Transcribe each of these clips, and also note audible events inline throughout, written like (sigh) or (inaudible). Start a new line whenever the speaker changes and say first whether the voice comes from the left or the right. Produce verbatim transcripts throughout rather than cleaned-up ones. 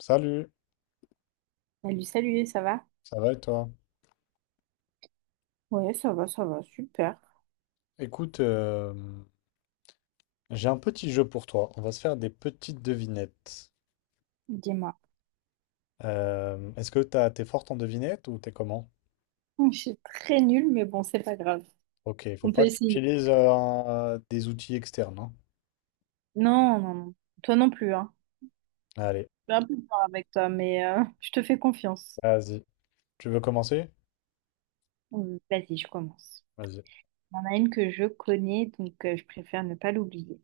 left: Salut,
right: Salut, salut, ça va?
left: ça va et toi?
right: Ouais, ça va, ça va, super.
left: Écoute, euh, j'ai un petit jeu pour toi. On va se faire des petites devinettes.
right: Dis-moi.
left: Euh, est-ce que t'as, t'es forte en devinettes ou t'es comment?
right: (laughs) Je suis très nulle, mais bon, c'est pas grave.
left: Ok, il faut
right: On peut
left: pas que tu
right: essayer.
left: utilises euh, un- des outils externes, hein.
right: Non, non, non. Toi non plus, hein.
left: Allez,
right: Je suis un peu fort avec toi, mais euh, je te fais confiance.
left: vas-y. Tu veux commencer?
right: Hum, Vas-y, je commence.
left: Vas-y.
right: Il y en a une que je connais, donc euh, je préfère ne pas l'oublier.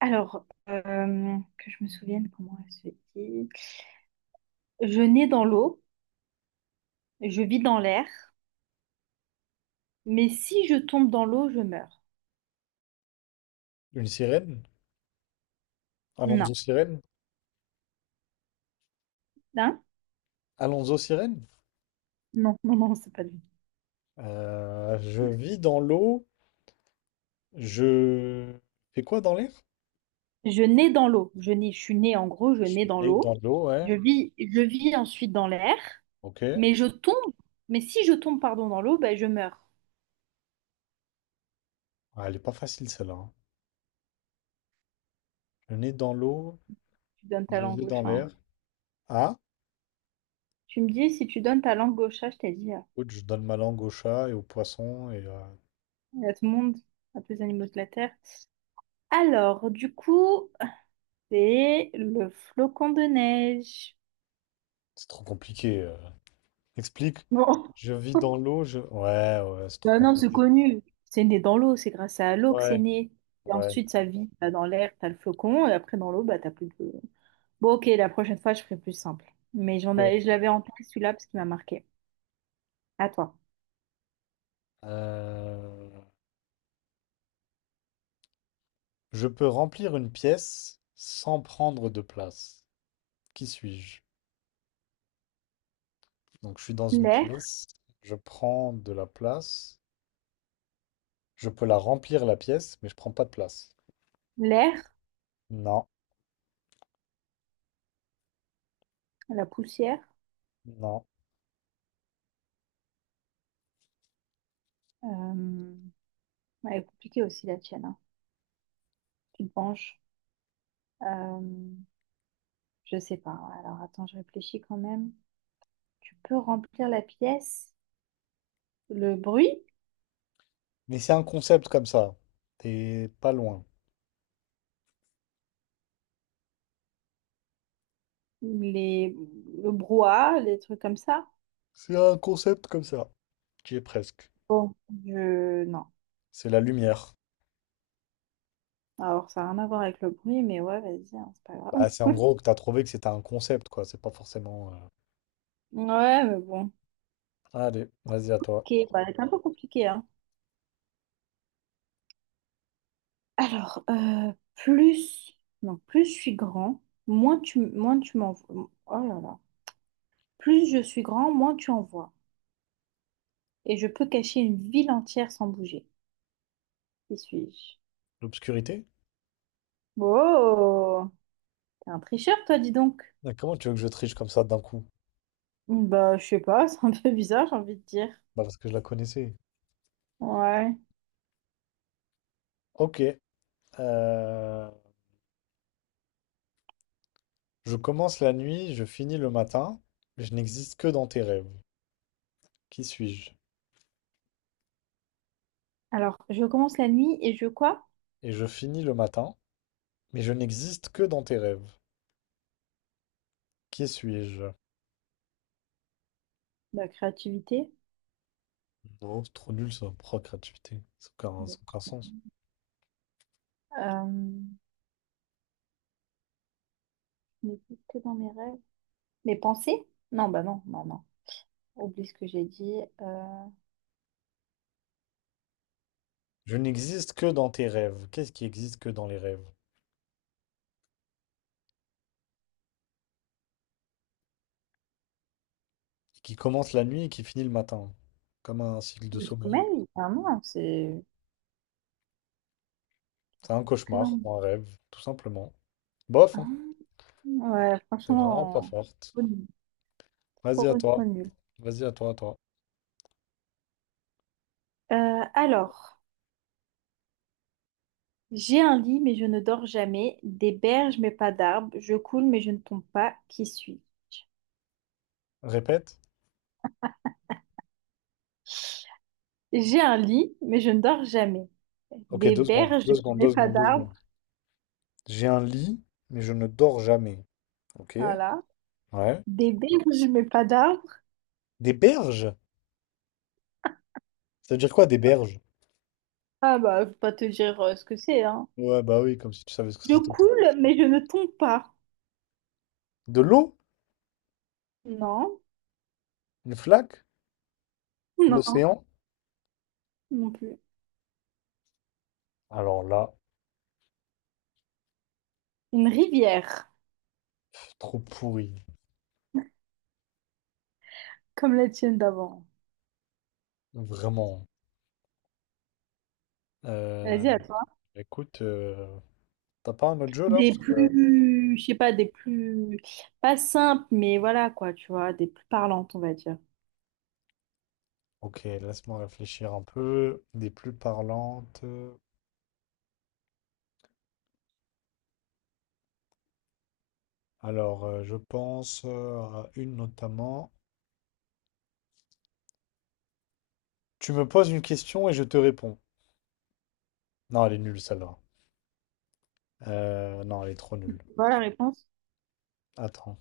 right: Alors, euh, que je me souvienne comment elle se dit. Je nais dans l'eau, je vis dans l'air, mais si je tombe dans l'eau, je meurs.
left: Une sirène?
right: Non.
left: Alonso Sirène?
right: Hein?
left: Alonso Sirène?
right: Non, non, non, c'est pas lui.
left: Euh, je vis dans l'eau. Je fais quoi dans l'air?
right: Je nais dans l'eau. Je nais, je suis née en gros, je
left: Je
right: nais
left: suis
right: dans
left: né
right: l'eau.
left: dans l'eau, ouais.
right: Je vis, je vis ensuite dans l'air,
left: Ok.
right: mais je tombe. Mais si je tombe, pardon, dans l'eau, ben je meurs.
left: Ah, elle est pas facile celle-là, hein. Je suis né dans l'eau.
right: Tu donnes ta
left: Je
right: langue
left: vis
right: gauche,
left: dans
right: hein.
left: l'air. Ah?
right: Tu me dis, si tu donnes ta langue gauche, je t'ai dit, euh,
left: Écoute, je donne ma langue au chat et au poisson. Et euh,
right: à tout le monde, à tous les animaux de la Terre. Alors, du coup, c'est le flocon de neige.
left: c'est trop compliqué. euh. Explique.
right: Bon.
left: Je vis
right: (laughs)
left: dans l'eau. Je. Ouais, ouais, c'est trop
right: Bah non, c'est
left: compliqué.
right: connu. C'est né dans l'eau, c'est grâce à l'eau que c'est
left: Ouais,
right: né. Et
left: ouais.
right: ensuite, ça vit bah, dans l'air, t'as le flocon, et après dans l'eau, bah t'as plus de… Bon, ok, la prochaine fois, je ferai plus simple. Mais j'en
left: Ok.
right: avais, je l'avais en tête celui-là parce qu'il m'a marqué. À toi.
left: Euh, je peux remplir une pièce sans prendre de place. Qui suis-je? Donc je suis dans une
right: L'air,
left: pièce, je prends de la place, je peux la remplir la pièce, mais je prends pas de place.
right: l'air,
left: Non,
right: la poussière.
left: non.
right: Euh... ouais, elle est compliquée aussi la tienne, hein. Tu te penches. Euh... Je sais pas. Alors attends, je réfléchis quand même. Tu peux remplir la pièce, le bruit,
left: Mais c'est un concept comme ça. T'es pas loin.
right: les… le brouhaha, les trucs comme ça.
left: C'est un concept comme ça. Tu y es presque.
right: Bon, je... Non.
left: C'est la lumière.
right: Alors, ça n'a rien à voir avec le bruit, mais ouais, vas-y, hein, c'est pas grave.
left: Bah, c'est en gros que t'as trouvé que c'était un concept, quoi. C'est pas forcément. euh,
right: Ouais, mais bon.
left: Allez, vas-y à toi.
right: Ok, bah, c'est un peu compliqué, hein. Alors, euh, plus, non, plus je suis grand, moins tu, moins tu m'envoies. Oh là là. Plus je suis grand, moins tu en vois. Et je peux cacher une ville entière sans bouger. Qui suis-je?
left: L'obscurité?
right: Oh, t'es un tricheur, toi, dis donc.
left: Ah, comment tu veux que je triche comme ça d'un coup?
right: Bah, je sais pas, (laughs) c'est un peu bizarre, j'ai envie de dire.
left: Bah, parce que je la connaissais.
right: Ouais.
left: Ok. euh, Je commence la nuit, je finis le matin, je n'existe que dans tes rêves. Qui suis-je?
right: Alors, je commence la nuit et je quoi?
left: Et je finis le matin, mais je n'existe que dans tes rêves. Qui suis-je?
right: La créativité.
left: Non, c'est trop nul ça, procréativité, créativité. Ça n'a aucun, ça n'a aucun sens.
right: Euh, je n'existe que dans mes rêves. Mes pensées? Non, bah non, non, non. Oublie ce que j'ai dit. Euh,
left: Je n'existe que dans tes rêves. Qu'est-ce qui existe que dans les rêves? Qui commence la nuit et qui finit le matin. Comme un cycle de
right: Le
left: sommeil.
right: sommeil? Ah non, c'est
left: C'est un
right: que dans…
left: cauchemar ou un rêve, tout simplement. Bof,
right: Ah,
left: hein.
right: ouais,
left: T'es vraiment pas
right: franchement,
left: forte.
right: trop nul.
left: Vas-y
right: Trop,
left: à toi.
right: trop nul.
left: Vas-y à toi, à toi.
right: Euh, alors, j'ai un lit, mais je ne dors jamais. Des berges, mais pas d'arbres. Je coule, mais je ne tombe pas. Qui suis-je?
left: Répète.
right: J'ai un lit, mais je ne dors jamais.
left: Ok,
right: Des
left: deux secondes.
right: berges,
left: Deux secondes,
right: mais
left: deux
right: pas
left: secondes, deux secondes.
right: d'arbres.
left: J'ai un lit, mais je ne dors jamais. Ok?
right: Voilà.
left: Ouais.
right: Des berges, mais pas d'arbres.
left: Des berges? Ça veut dire quoi, des berges?
right: Ah bah, je vais pas te dire euh, ce que c'est, hein.
left: Ouais, bah oui, comme si tu savais ce que
right: Je
left: c'était.
right: coule, mais je ne tombe pas.
left: De l'eau?
right: Non,
left: Une flaque?
right: non,
left: L'océan?
right: non plus.
left: Alors là,
right: Une rivière.
left: trop pourri.
right: Comme la tienne d'avant.
left: Vraiment. Euh,
right: Vas-y, à toi.
left: écoute, euh, t'as pas un autre jeu là?
right: Des
left: Parce que-
right: plus, je sais pas, des plus, pas simples, mais voilà quoi, tu vois, des plus parlantes, on va dire.
left: Ok, laisse-moi réfléchir un peu. Des plus parlantes. Alors, euh, je pense euh, à une notamment. Tu me poses une question et je te réponds. Non, elle est nulle celle-là. Euh, non, elle est trop nulle.
right: Voilà la réponse.
left: Attends.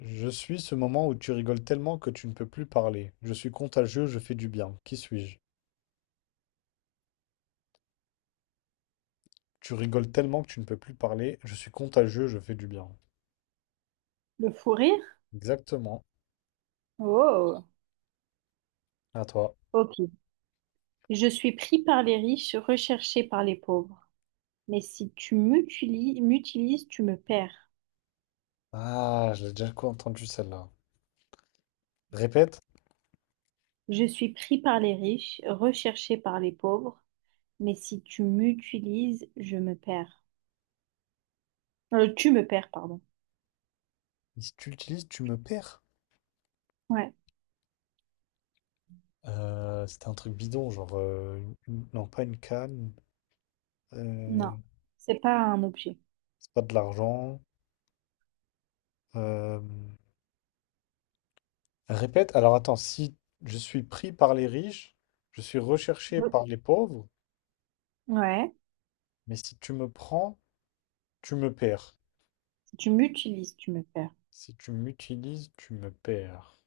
left: Je suis ce moment où tu rigoles tellement que tu ne peux plus parler. Je suis contagieux, je fais du bien. Qui suis-je? Tu rigoles tellement que tu ne peux plus parler. Je suis contagieux, je fais du bien.
right: Le fou rire?
left: Exactement.
right: Oh,
left: À toi.
right: ok. Je suis pris par les riches, recherché par les pauvres. Mais si tu m'utili- m'utilises, tu me perds.
left: Ah, je l'ai déjà entendu celle-là. Répète.
right: Je suis pris par les riches, recherché par les pauvres. Mais si tu m'utilises, je me perds. Euh, tu me perds, pardon.
left: Si tu l'utilises, tu me perds.
right: Ouais,
left: Euh, c'était un truc bidon, genre... euh, une- non, pas une canne.
right: non,
left: euh,
right: c'est pas un objet.
left: c'est pas de l'argent. euh, Répète. Alors attends, si je suis pris par les riches, je suis recherché par les pauvres,
right: Ouais.
left: mais si tu me prends... Tu me perds.
right: Tu m'utilises, tu me perds.
left: Si tu m'utilises, tu me perds.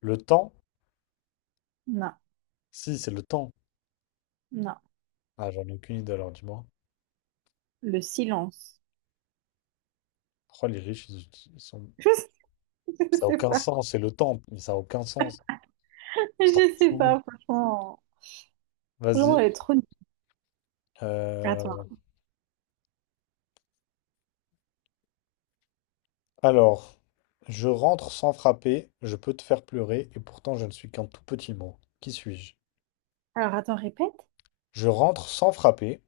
left: Le temps?
right: Non,
left: Si, c'est le temps.
right: non.
left: Ah, j'en ai aucune idée alors, dis-moi.
right: Le silence.
left: Pourquoi les riches, ils, uti- ils sont...
right: (laughs) Je
left: Ça n'a
right: sais
left: aucun
right: pas.
left: sens, c'est le temps, mais ça n'a aucun sens. C'est trop
right: Je sais
left: fou.
right: pas, franchement. Franchement,
left: Vas-y.
right: elle est trop nulle.
left: Euh,
right: Attends.
left: Alors, je rentre sans frapper, je peux te faire pleurer, et pourtant je ne suis qu'un tout petit mot. Qui suis-je?
right: Alors, attends, répète.
left: Je rentre sans frapper,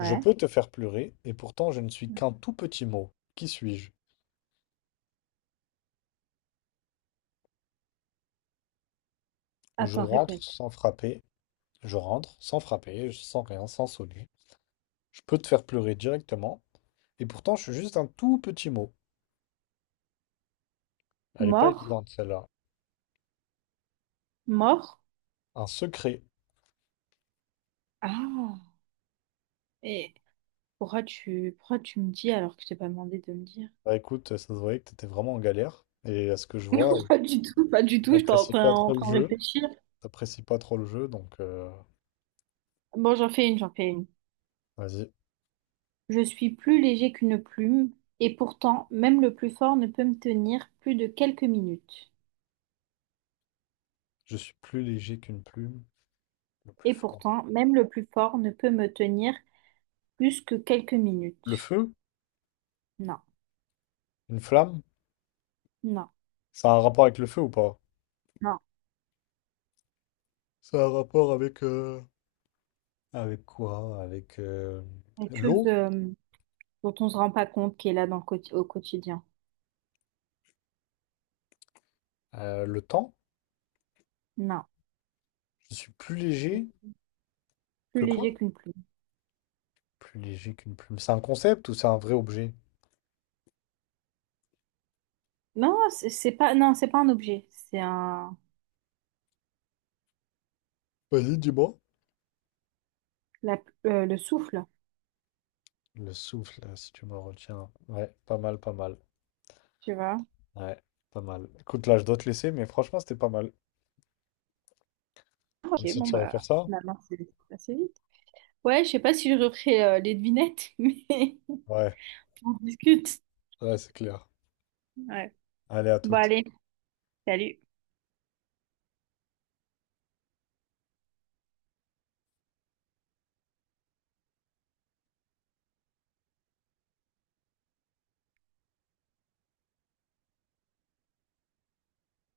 left: je peux te faire pleurer, et pourtant je ne suis qu'un tout petit mot. Qui suis-je? Je
right: Attends,
left: rentre
right: répète.
left: sans frapper, je rentre, sans frapper, sans rien, sans sonner. Je peux te faire pleurer directement. Et pourtant, je suis juste un tout petit mot. Elle est pas
right: Mort,
left: évidente, celle-là.
right: mort.
left: Un secret.
right: Ah. Et pourquoi tu, pourquoi tu me dis alors que je t'ai pas demandé de me dire?
left: Bah écoute, ça se voyait que t'étais vraiment en galère. Et à ce que je vois,
right: (laughs) Pas
left: tu
right: du tout, pas du tout. Je t'en-
left: n'apprécies pas
right: t'en- en
left: trop le
right: train de
left: jeu.
right: réfléchir.
left: T'apprécies pas trop le jeu, donc euh,
right: Bon, j'en fais une, j'en fais une.
left: vas-y.
right: Je suis plus léger qu'une plume, et pourtant, même le plus fort ne peut me tenir plus de quelques minutes.
left: Je suis plus léger qu'une plume. Le plus
right: Et
left: fort.
right: pourtant, même le plus fort ne peut me tenir plus que quelques
left: Le
right: minutes.
left: feu?
right: Non,
left: Une flamme?
right: non,
left: Ça a un rapport avec le feu ou pas?
right: non.
left: Ça a un rapport avec... euh, avec quoi? Avec euh,
right: Quelque chose
left: l'eau?
right: euh, dont on ne se rend pas compte qui est là dans le quoti- au quotidien.
left: Euh, le temps?
right: Non.
left: Je suis plus
right: C'est
left: léger
right: plus
left: que quoi?
right: léger qu'une plume.
left: Plus léger qu'une plume. C'est un concept ou c'est un vrai objet?
right: Non, c'est c'est pas, non, c'est pas un objet. C'est un,
left: Vas-y, dis-moi.
right: la- euh, le souffle,
left: Le souffle, euh, si tu me retiens. Ouais, pas mal, pas mal.
right: tu vois.
left: Ouais, pas mal. Écoute, là, je dois te laisser, mais franchement, c'était pas mal. On
right: Ok,
left: essaie de
right: bon,
left: se refaire
right: bah,
left: ça?
right: finalement, c'est c'est assez vite. Ouais, je sais pas si je referai euh, les devinettes, (laughs) mais
left: Ouais,
right: on discute.
left: ouais, c'est clair.
right: Ouais.
left: Allez, à
right: Bon,
left: toutes.
right: allez, salut.